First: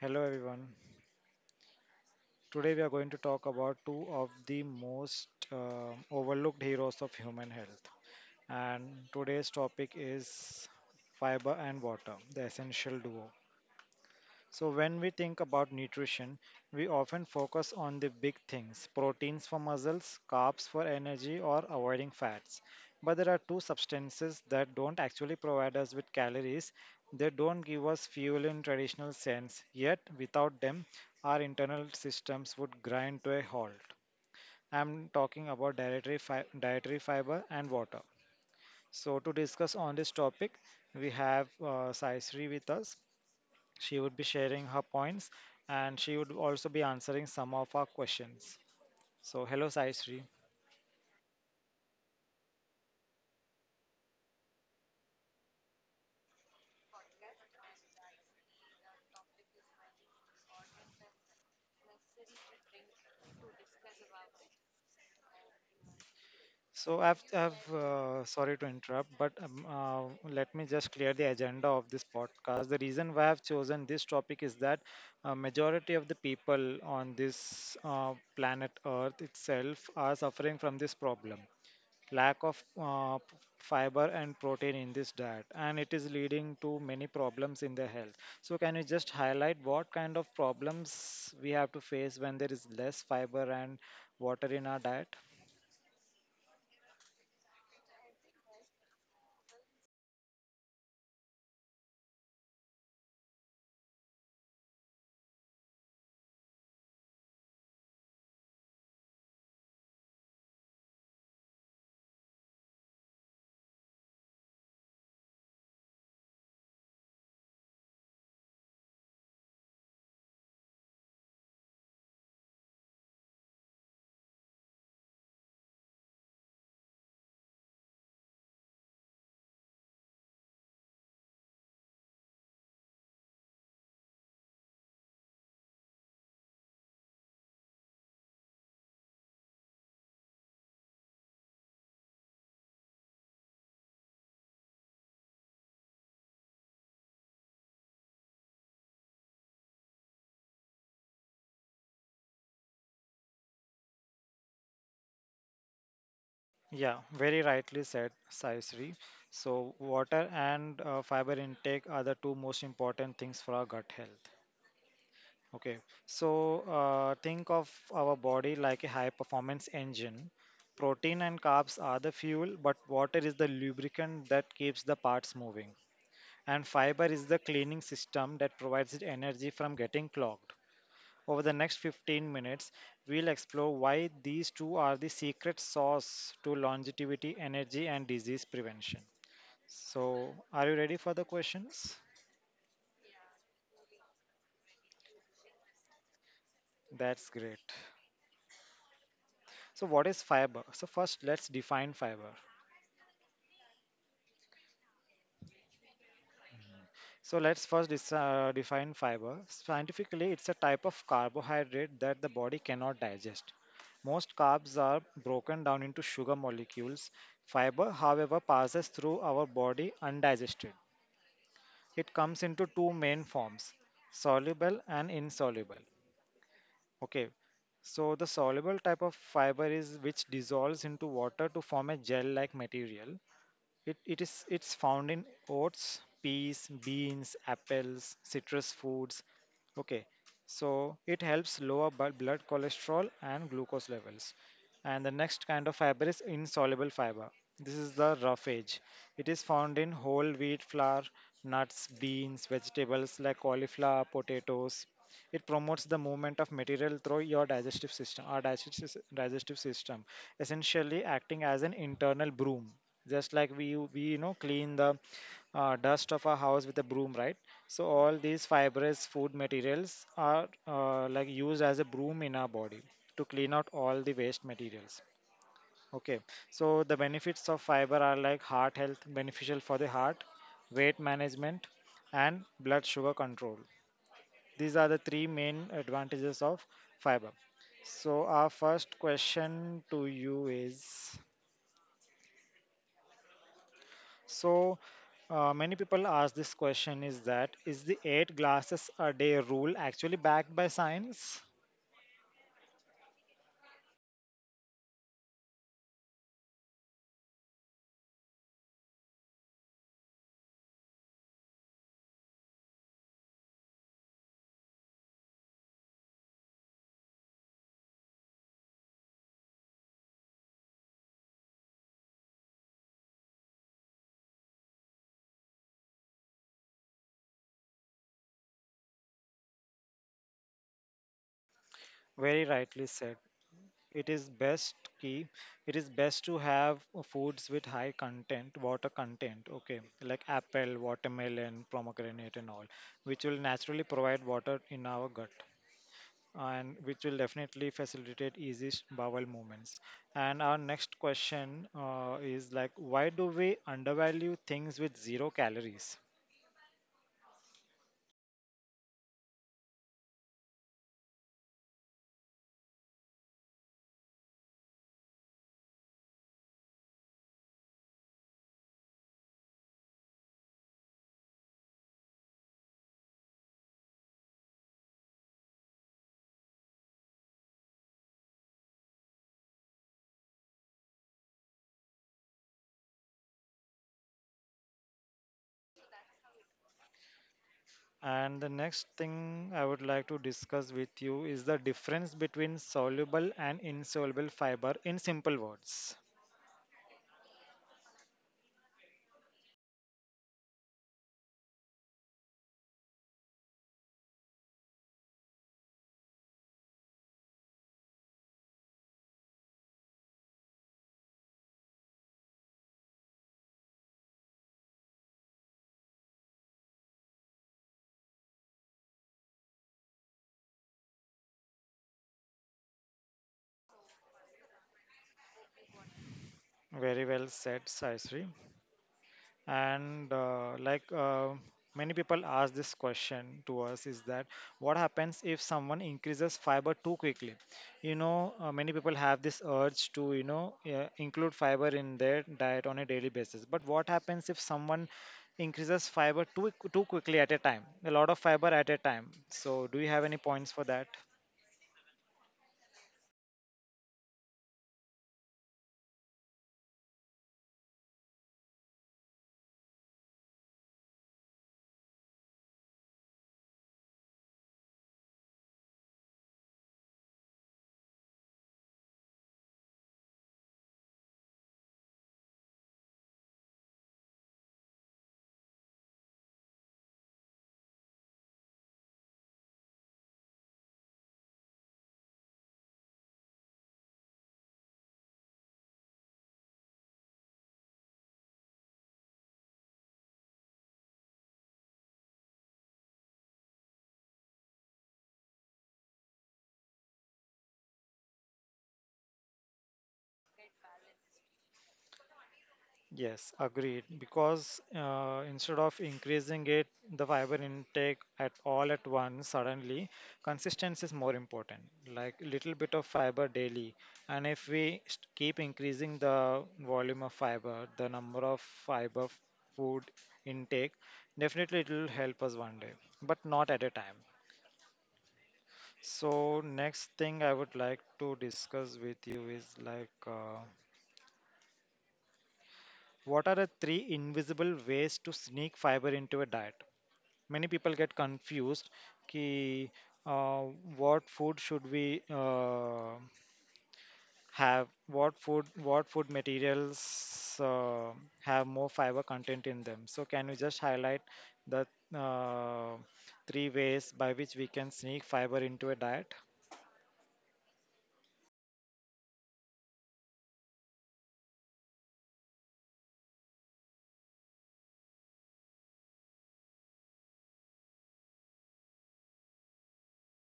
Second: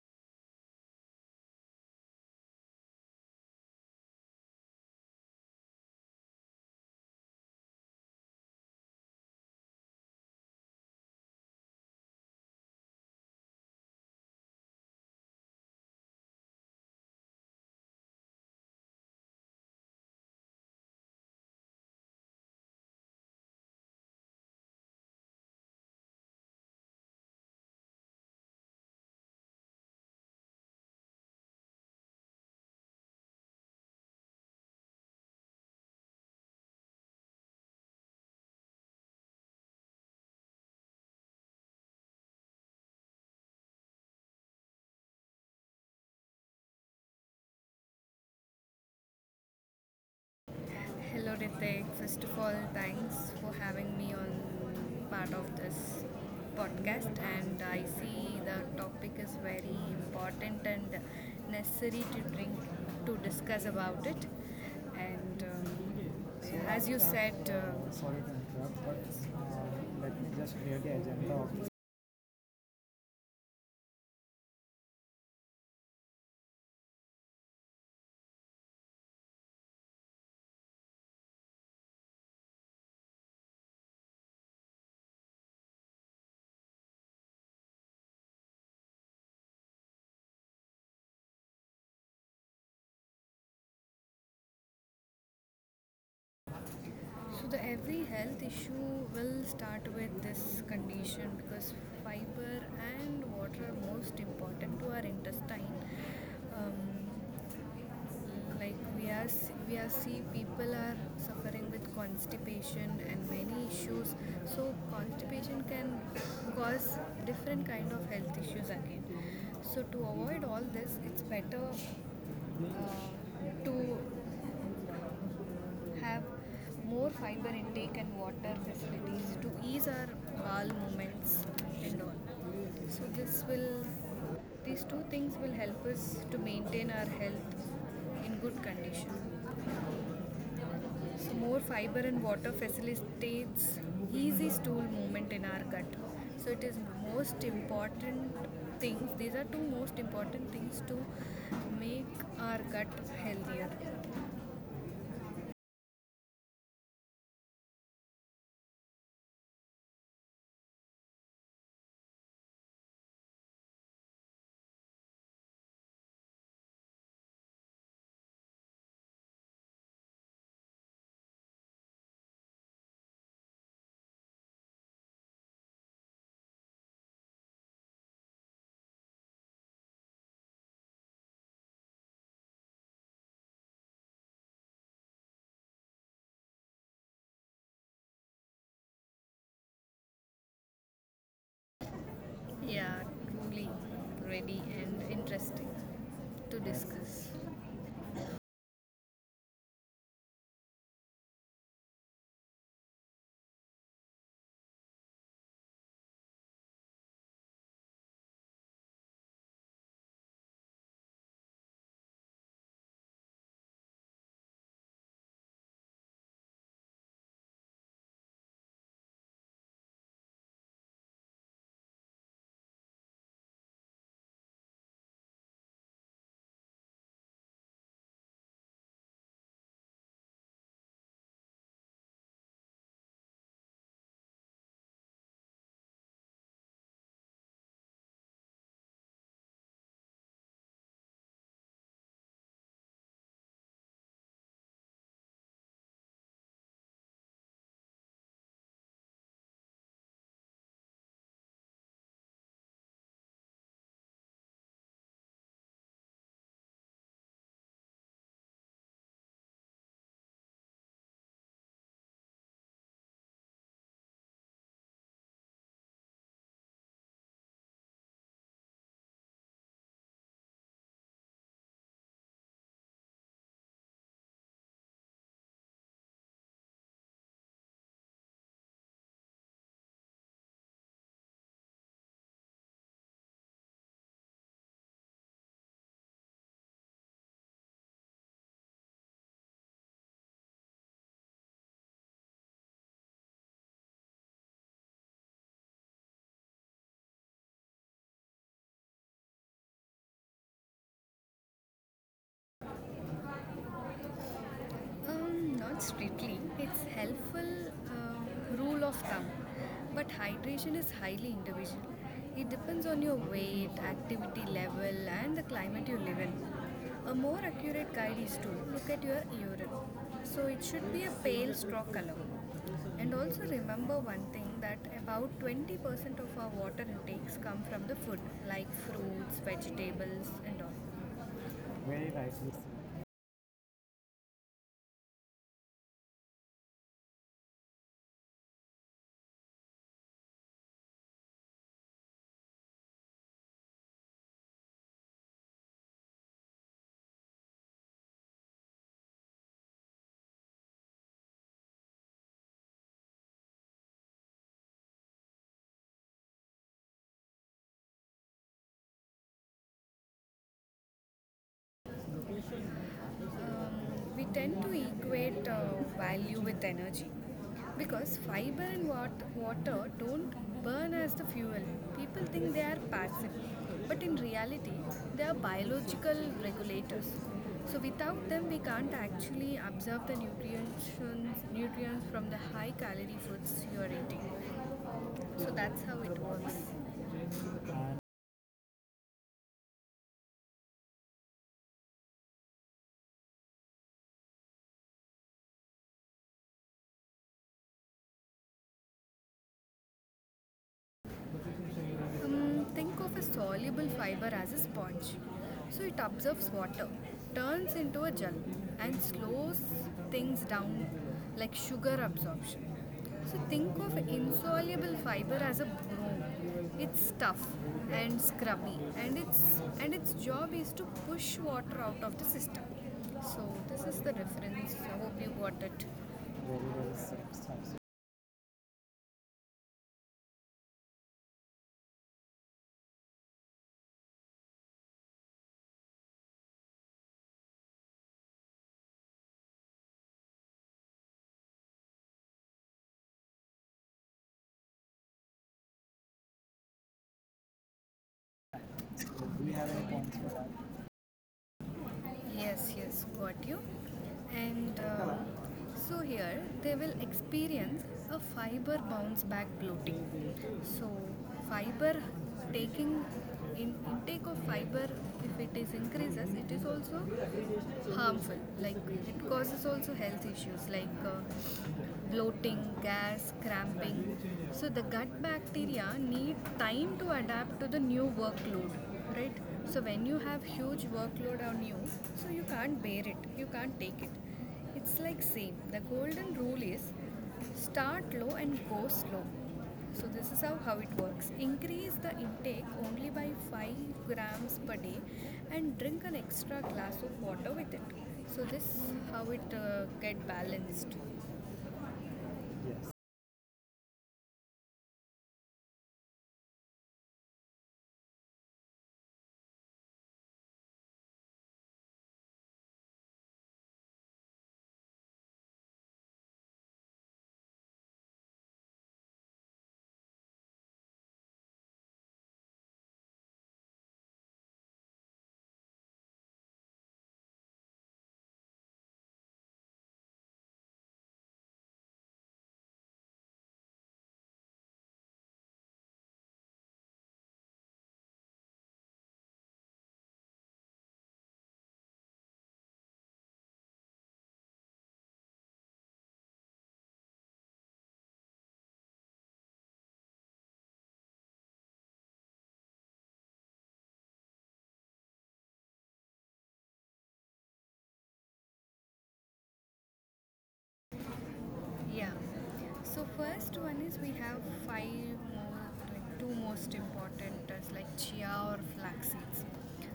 Hello everyone. Today we are going to talk about two of the most overlooked heroes of human health. And today's topic is fiber and water, the essential duo. So, when we think about nutrition, we often focus on the big things proteins for muscles, carbs for energy, or avoiding fats. But there are two substances that don't actually provide us with calories. They don't give us fuel in traditional sense, yet, without them, our internal systems would grind to a halt. I'm talking about dietary fiber and water. So, to discuss on this topic, we have Sai Sri with us. She would be sharing her points and she would also be answering some of our questions. So, hello, Sai Sri. Hello Ritik. First of all, thanks for having me on part of this podcast. And I see the topic is very important and necessary to bring to discuss about it. And So as you said, I've sorry to Sorry to interrupt, interrupt, but but uh, let me let me just just clear the clear the agenda of agenda this. of this podcast. The reason why I've chosen this topic is that majority of the people on this planet Earth itself are suffering from this problem, lack of fiber and protein in this diet, and it is leading to many problems in their health. So can you just highlight what kind of problems we have to face when there is less fiber and water in our diet? So the every health issue will start with this condition because fiber and water are most important to our intestine. Um, like we are see people are suffering with constipation and many issues. So constipation can cause different kind of health issues again. So to avoid all this, it's better to have more fiber intake and water facilities to ease our bowel movements and all. So this will these two things will help us to maintain our health in good condition. So more fiber and water facilitates easy stool movement in our gut. So it is most important things. These are two most important things to make our gut healthier. Yeah, very rightly said, Sai Sri. So, water and fiber intake are the two most important things for our gut health. Okay, so think of our body like a high performance engine. Protein and carbs are the fuel, but water is the lubricant that keeps the parts moving. And fiber is the cleaning system that provides it energy from getting clogged. Over the next 15 minutes, we'll explore why these two are the secret sauce to longevity, energy, and disease prevention. So, are you ready for the questions? Yeah, truly ready and interesting to That's discuss. great. So, what is fiber? So, first, let's define fiber. So, let's first define fiber. Scientifically, it's a type of carbohydrate that the body cannot digest. Most carbs are broken down into sugar molecules. Fiber, however, passes through our body undigested. It comes into two main forms, soluble and insoluble. Okay, so the soluble type of fiber is which dissolves into water to form a gel like material. It's found in oats, peas, beans, apples, citrus foods. Okay, so it helps lower blood cholesterol and glucose levels. And the next kind of fiber is insoluble fiber. This is the roughage. It is found in whole wheat flour, nuts, beans, vegetables like cauliflower, potatoes. It promotes the movement of material through your digestive system, our digestive system, essentially acting as an internal broom, just like we we clean the dust of our house with a broom, right? So all these fibrous food materials are like used as a broom in our body to clean out all the waste materials. Okay, so the benefits of fiber are like heart health, beneficial for the heart, weight management, and blood sugar control. These are the three main advantages of fiber. So our first question to you is, so, many people ask this question is that, is the eight glasses a day rule actually backed by science? Not strictly. It's helpful, um, rule of thumb. But hydration is highly individual. It depends on your weight, activity level, and the climate you live in. A more accurate guide is to look at your urine. So it should be a pale straw color. And also remember one thing that about 20% of our water intakes come from the food, like fruits, vegetables, and all. Very Very rightly said. nice. It is best key. It is best to have foods with high content, water content, okay, like apple, watermelon, pomegranate, and all, which will naturally provide water in our gut, and which will definitely facilitate easy bowel movements. And our next question is like, why do we undervalue things with zero calories? We tend to equate value with energy because fiber and water don't burn as the fuel. People think they are passive, but in reality, they are biological regulators. So without them, we can't actually absorb the nutrients from the high calorie foods you are eating. So that's how it works. And the next thing I would like to discuss with you is the difference between soluble and insoluble fiber in simple words. Think of a soluble fiber as a sponge. So it absorbs water, turns into a gel, and slows things down like sugar absorption. So think of insoluble fiber as a broom. It's tough and scrubby, and its job is to push water out of the system. So this is the reference. I hope you got it. Very, Very very well said, substantial. Saisri. And many people ask this question to us is that, what happens if someone increases fiber too quickly? You know, many people have this urge to, you know, include fiber in their diet on a daily basis. But what happens if someone increases fiber too quickly at a time? A lot of fiber at a time. Do you So, have do you any have any points for points that? for that? Yes, yes, got you. And so here they will experience a fiber bounce back bloating. So fiber taking in intake of fiber if it is increases it is also harmful, like it causes also health issues like bloating, gas, cramping. So the gut bacteria need time to adapt to the new workload, right? So when you have huge workload on you, so you can't bear it, you can't take it. It's like same. The golden rule is start low and go slow. So this is how it works. Increase the intake only by 5 grams per day and drink an extra glass of water with it. So this how it get balanced. Yes. Yes, agreed. Because instead of increasing it, the fiber intake at all at once, suddenly, consistency is more important. Like little bit of fiber daily, and if we keep increasing the volume of fiber, the number of food intake, definitely it will help us one day, but not at a time. So next thing I would like to discuss with you is like. What are the three invisible ways to sneak fiber into a diet? Many people get confused कि, uh, what food should we have? What food materials have more fiber content in them? So can you just highlight the uh, three ways by which we can sneak fiber into a diet? Yeah. So first one is we have five more like two most important as like chia or flax seeds.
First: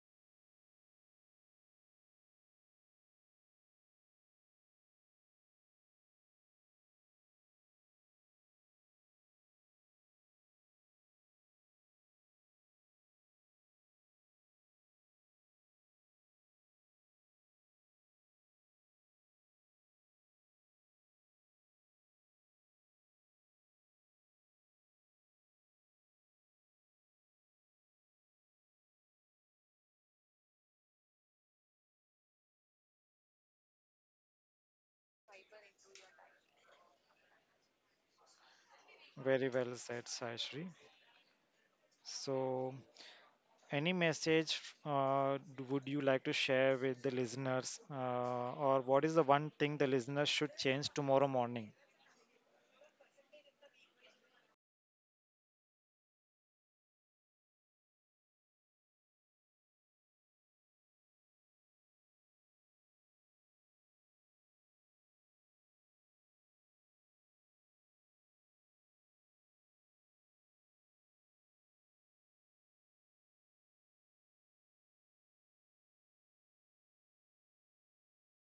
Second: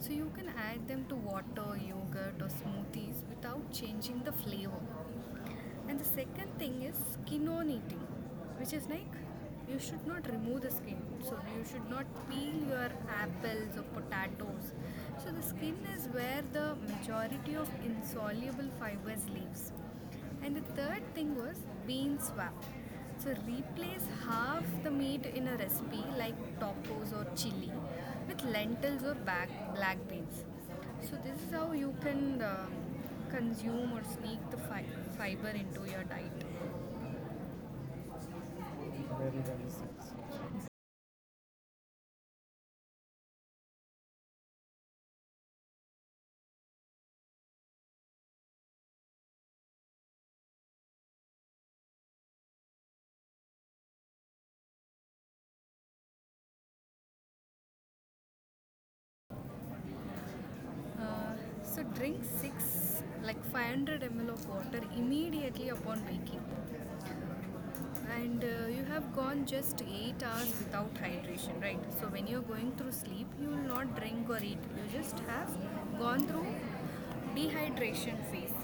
So you can add them to water, yogurt or smoothies without changing the flavor. And the second thing is skin on eating, which is like you should not remove the skin. So you should not peel your apples or potatoes. So the skin is where the majority of insoluble fibers lives. And the third thing was bean swap. So replace half the meat in a recipe like tacos or chili with lentils or black beans. So this is how you can consume or sneak the fiber into your diet. Very Very well well said, said. Saishri. So, any message would you like to share with the listeners, or what is the one thing the listeners should change tomorrow morning? Uh, so drink 6, like 500 ml of water immediately upon waking. And you have gone just 8 hours without hydration, right? So when you're going through sleep, you will not drink or eat. You just have gone through dehydration phase.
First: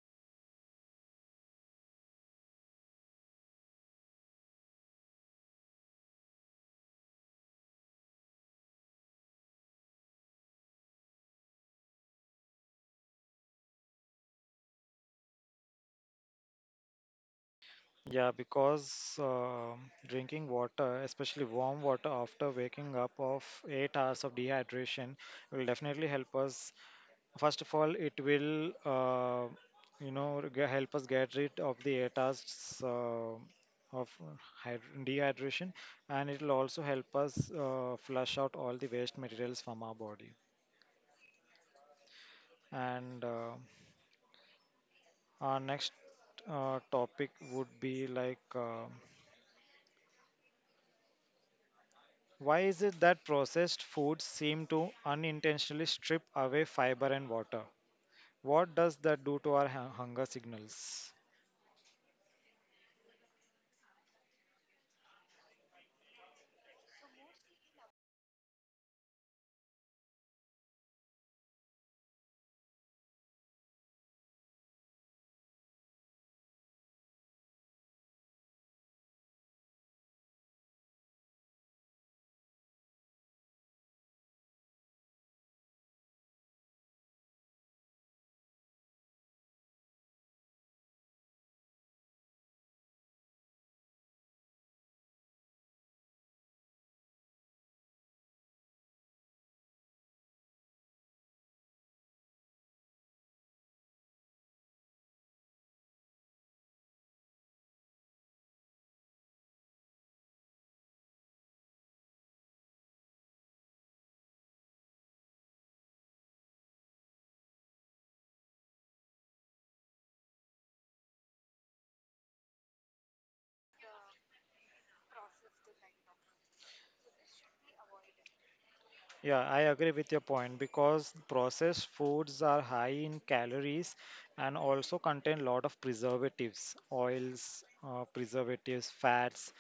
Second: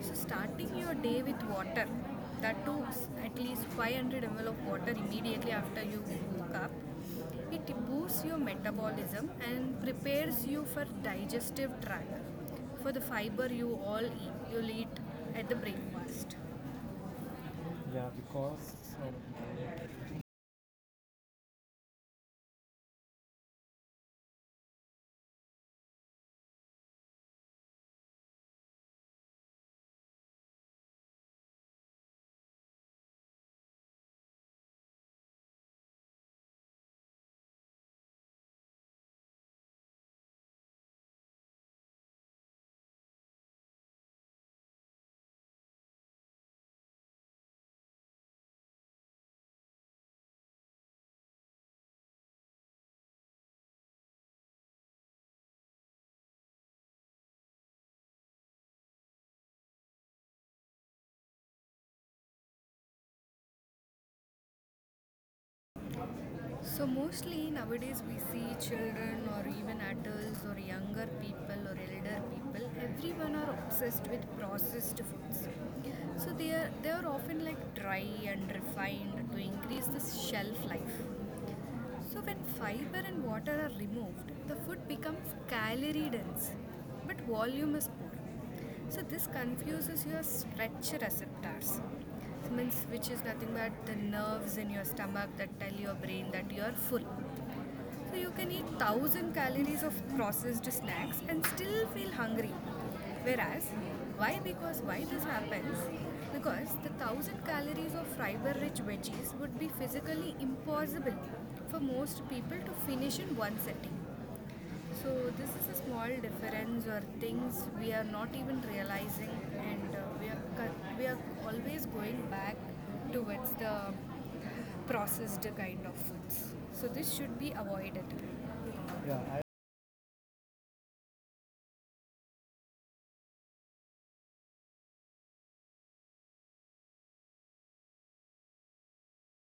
So starting your day with water, that too at least 500 ml of water immediately after you woke up. It boosts your metabolism and prepares you for digestive tract for the fiber. You'll eat at the breakfast. Yeah, Yeah, because um, because drinking water, especially warm water after waking up of 8 hours of dehydration, will definitely help us. First of all, it will, you know, help us get rid of the 8 hours of dehydration, and it will also help us flush out all the waste materials from our body. And our next topic would be like. Why is it that processed foods seem to unintentionally strip away fiber and water? What does that do to our hunger signals? so mostly nowadays we see children or even adults or younger people or elder people, everyone are obsessed with processed foods. So they are often like dry and refined to increase the shelf life. So when fiber and water are removed, the food becomes calorie dense, but volume is poor. So this confuses your stretch receptors, means which is nothing but the nerves in your stomach that tell your brain that you are full. So you can eat 1,000 calories of processed snacks and still feel hungry. Whereas, why? Because why this happens? Because the 1,000 calories of fiber rich veggies would be physically impossible for most people to finish in one sitting. So, this is a small difference or things we are not even realizing, and we are always going back towards the processed kind of foods. So this should be avoided. Yeah. Yeah, I agree with your point because processed foods are high in calories and also contain a lot of preservatives, oils, fats,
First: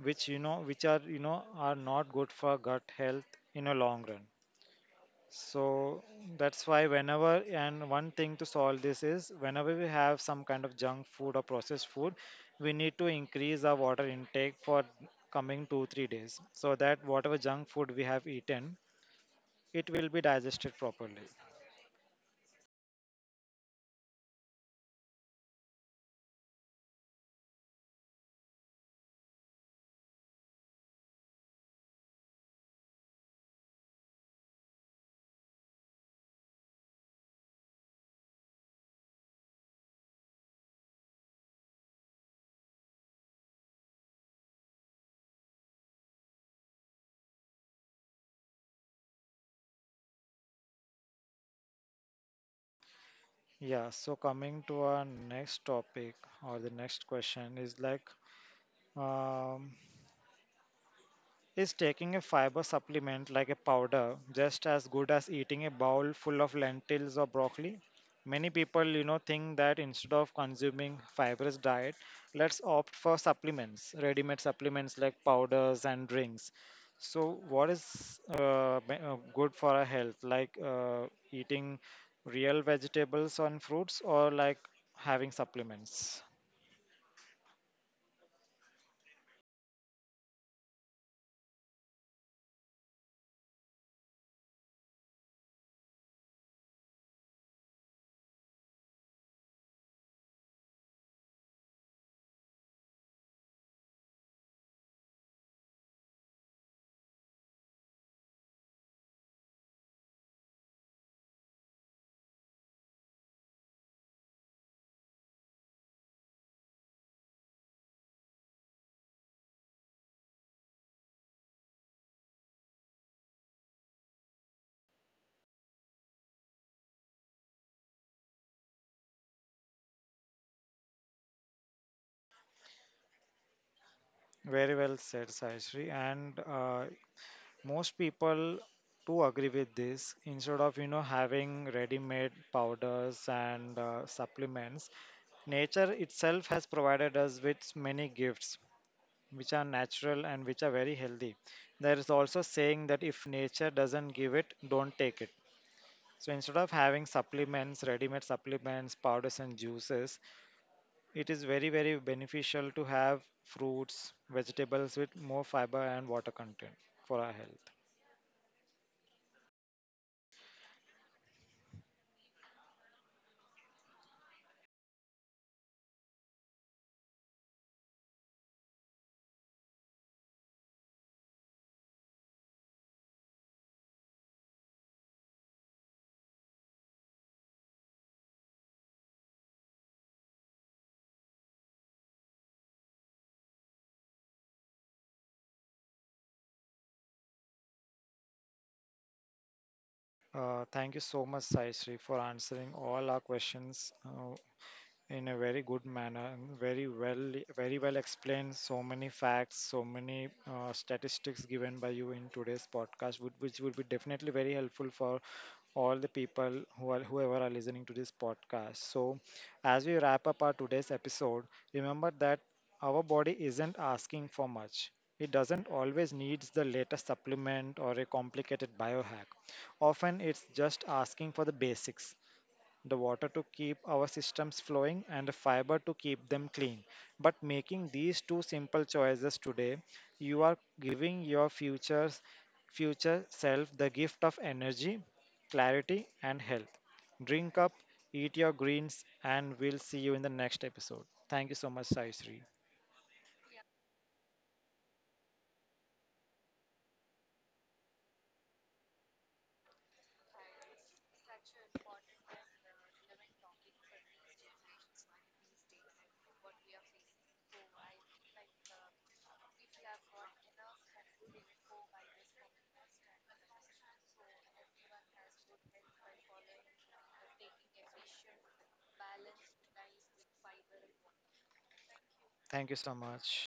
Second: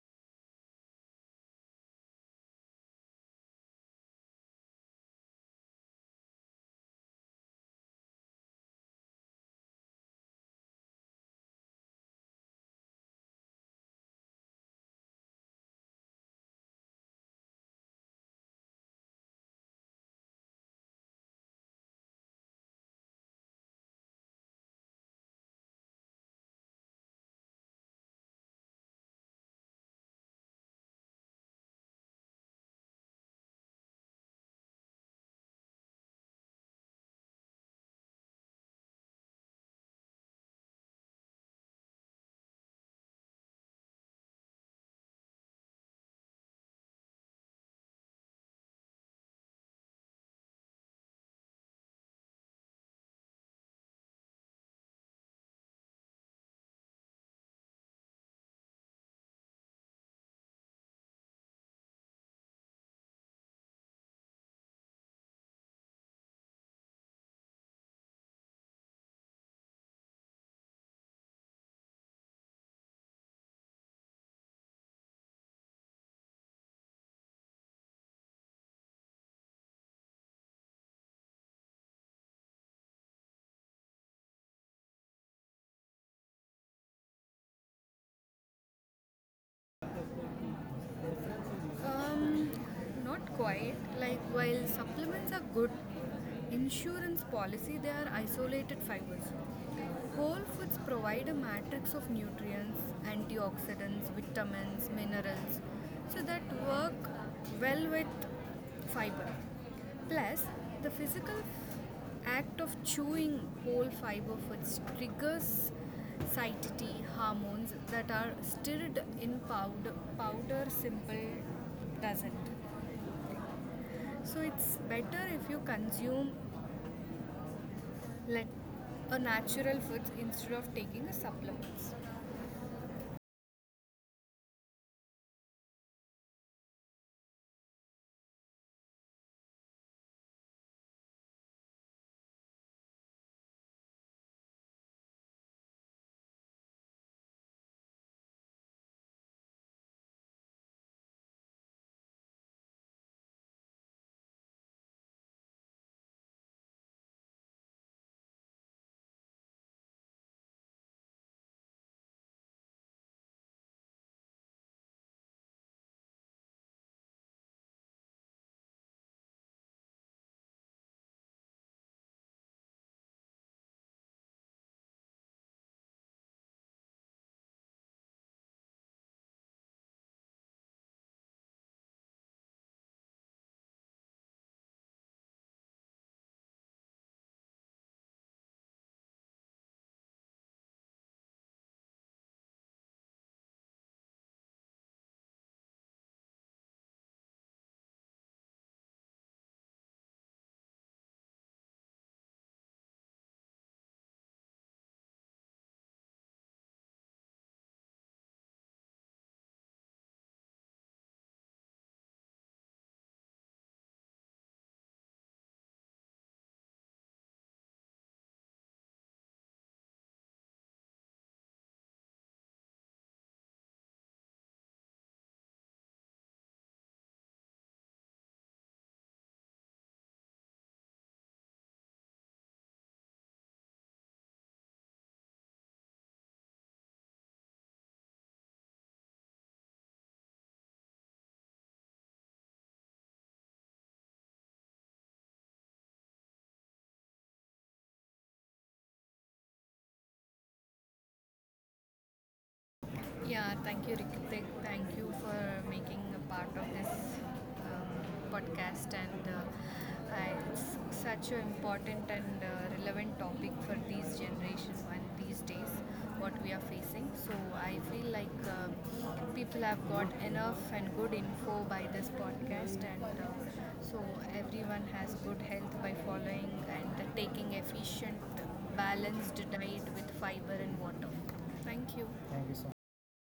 which you know, are not good for gut health in a long run. So that's why whenever, and one thing to solve this is whenever we have some kind of junk food or processed food, we need to increase our water intake for coming two, 3 days so that whatever junk food we have eaten, it will be digested properly. Yeah, so coming to our next topic or the next question is like, um, is taking a fiber supplement like a powder just as good as eating a bowl full of lentils or broccoli? Many people, you know, think that instead of consuming fibrous diet, let's opt for supplements, ready-made supplements like powders and drinks. So, what is good for our health, like eating real vegetables and fruits, or like having supplements? Um, not quite. Like while supplements are good, insurance policy, they are isolated fibers. Whole foods provide a matrix of nutrients, antioxidants, vitamins, minerals, so that work well with fiber. Plus, the physical act of chewing whole fiber foods triggers satiety hormones that are stirred in powder simple doesn't. So it's better if you consume let a natural food instead of taking a supplements. Very well said, Sayashree. And most people do agree with this, instead of you know having ready-made powders and supplements. Nature itself has provided us with many gifts which are natural and which are very healthy. There is also saying that if nature doesn't give it, don't take it. So instead of having supplements, ready-made supplements, powders and juices, it is very very beneficial to have fruits, vegetables with more fiber and water content for our health. Thank you so much, Sai Sri, for answering all our questions. In a very good manner, very well explained. So many facts, so many statistics given by you in today's podcast, which would be definitely very helpful for all the people who are whoever are listening to this podcast. So, as we wrap up our today's episode, remember that our body isn't asking for much. It doesn't always needs the latest supplement or a complicated biohack. Often it's just asking for the basics, the water to keep our systems flowing, and the fiber to keep them clean. But making these two simple choices today, you are giving your future self the gift of energy, clarity, and health. Drink up, eat your greens, and we'll see you in the next episode. Thank you so much, Sai Sri. Yeah, thank you, Rikitik. Thank you for making a part of this podcast. And it's such an important and relevant topic for these generation and these days what we are facing. So I feel like people have got enough and good info by this podcast, and so everyone has good health by following and taking efficient, balanced diet with fiber and water. Thank you. Thank Thank you you so so much.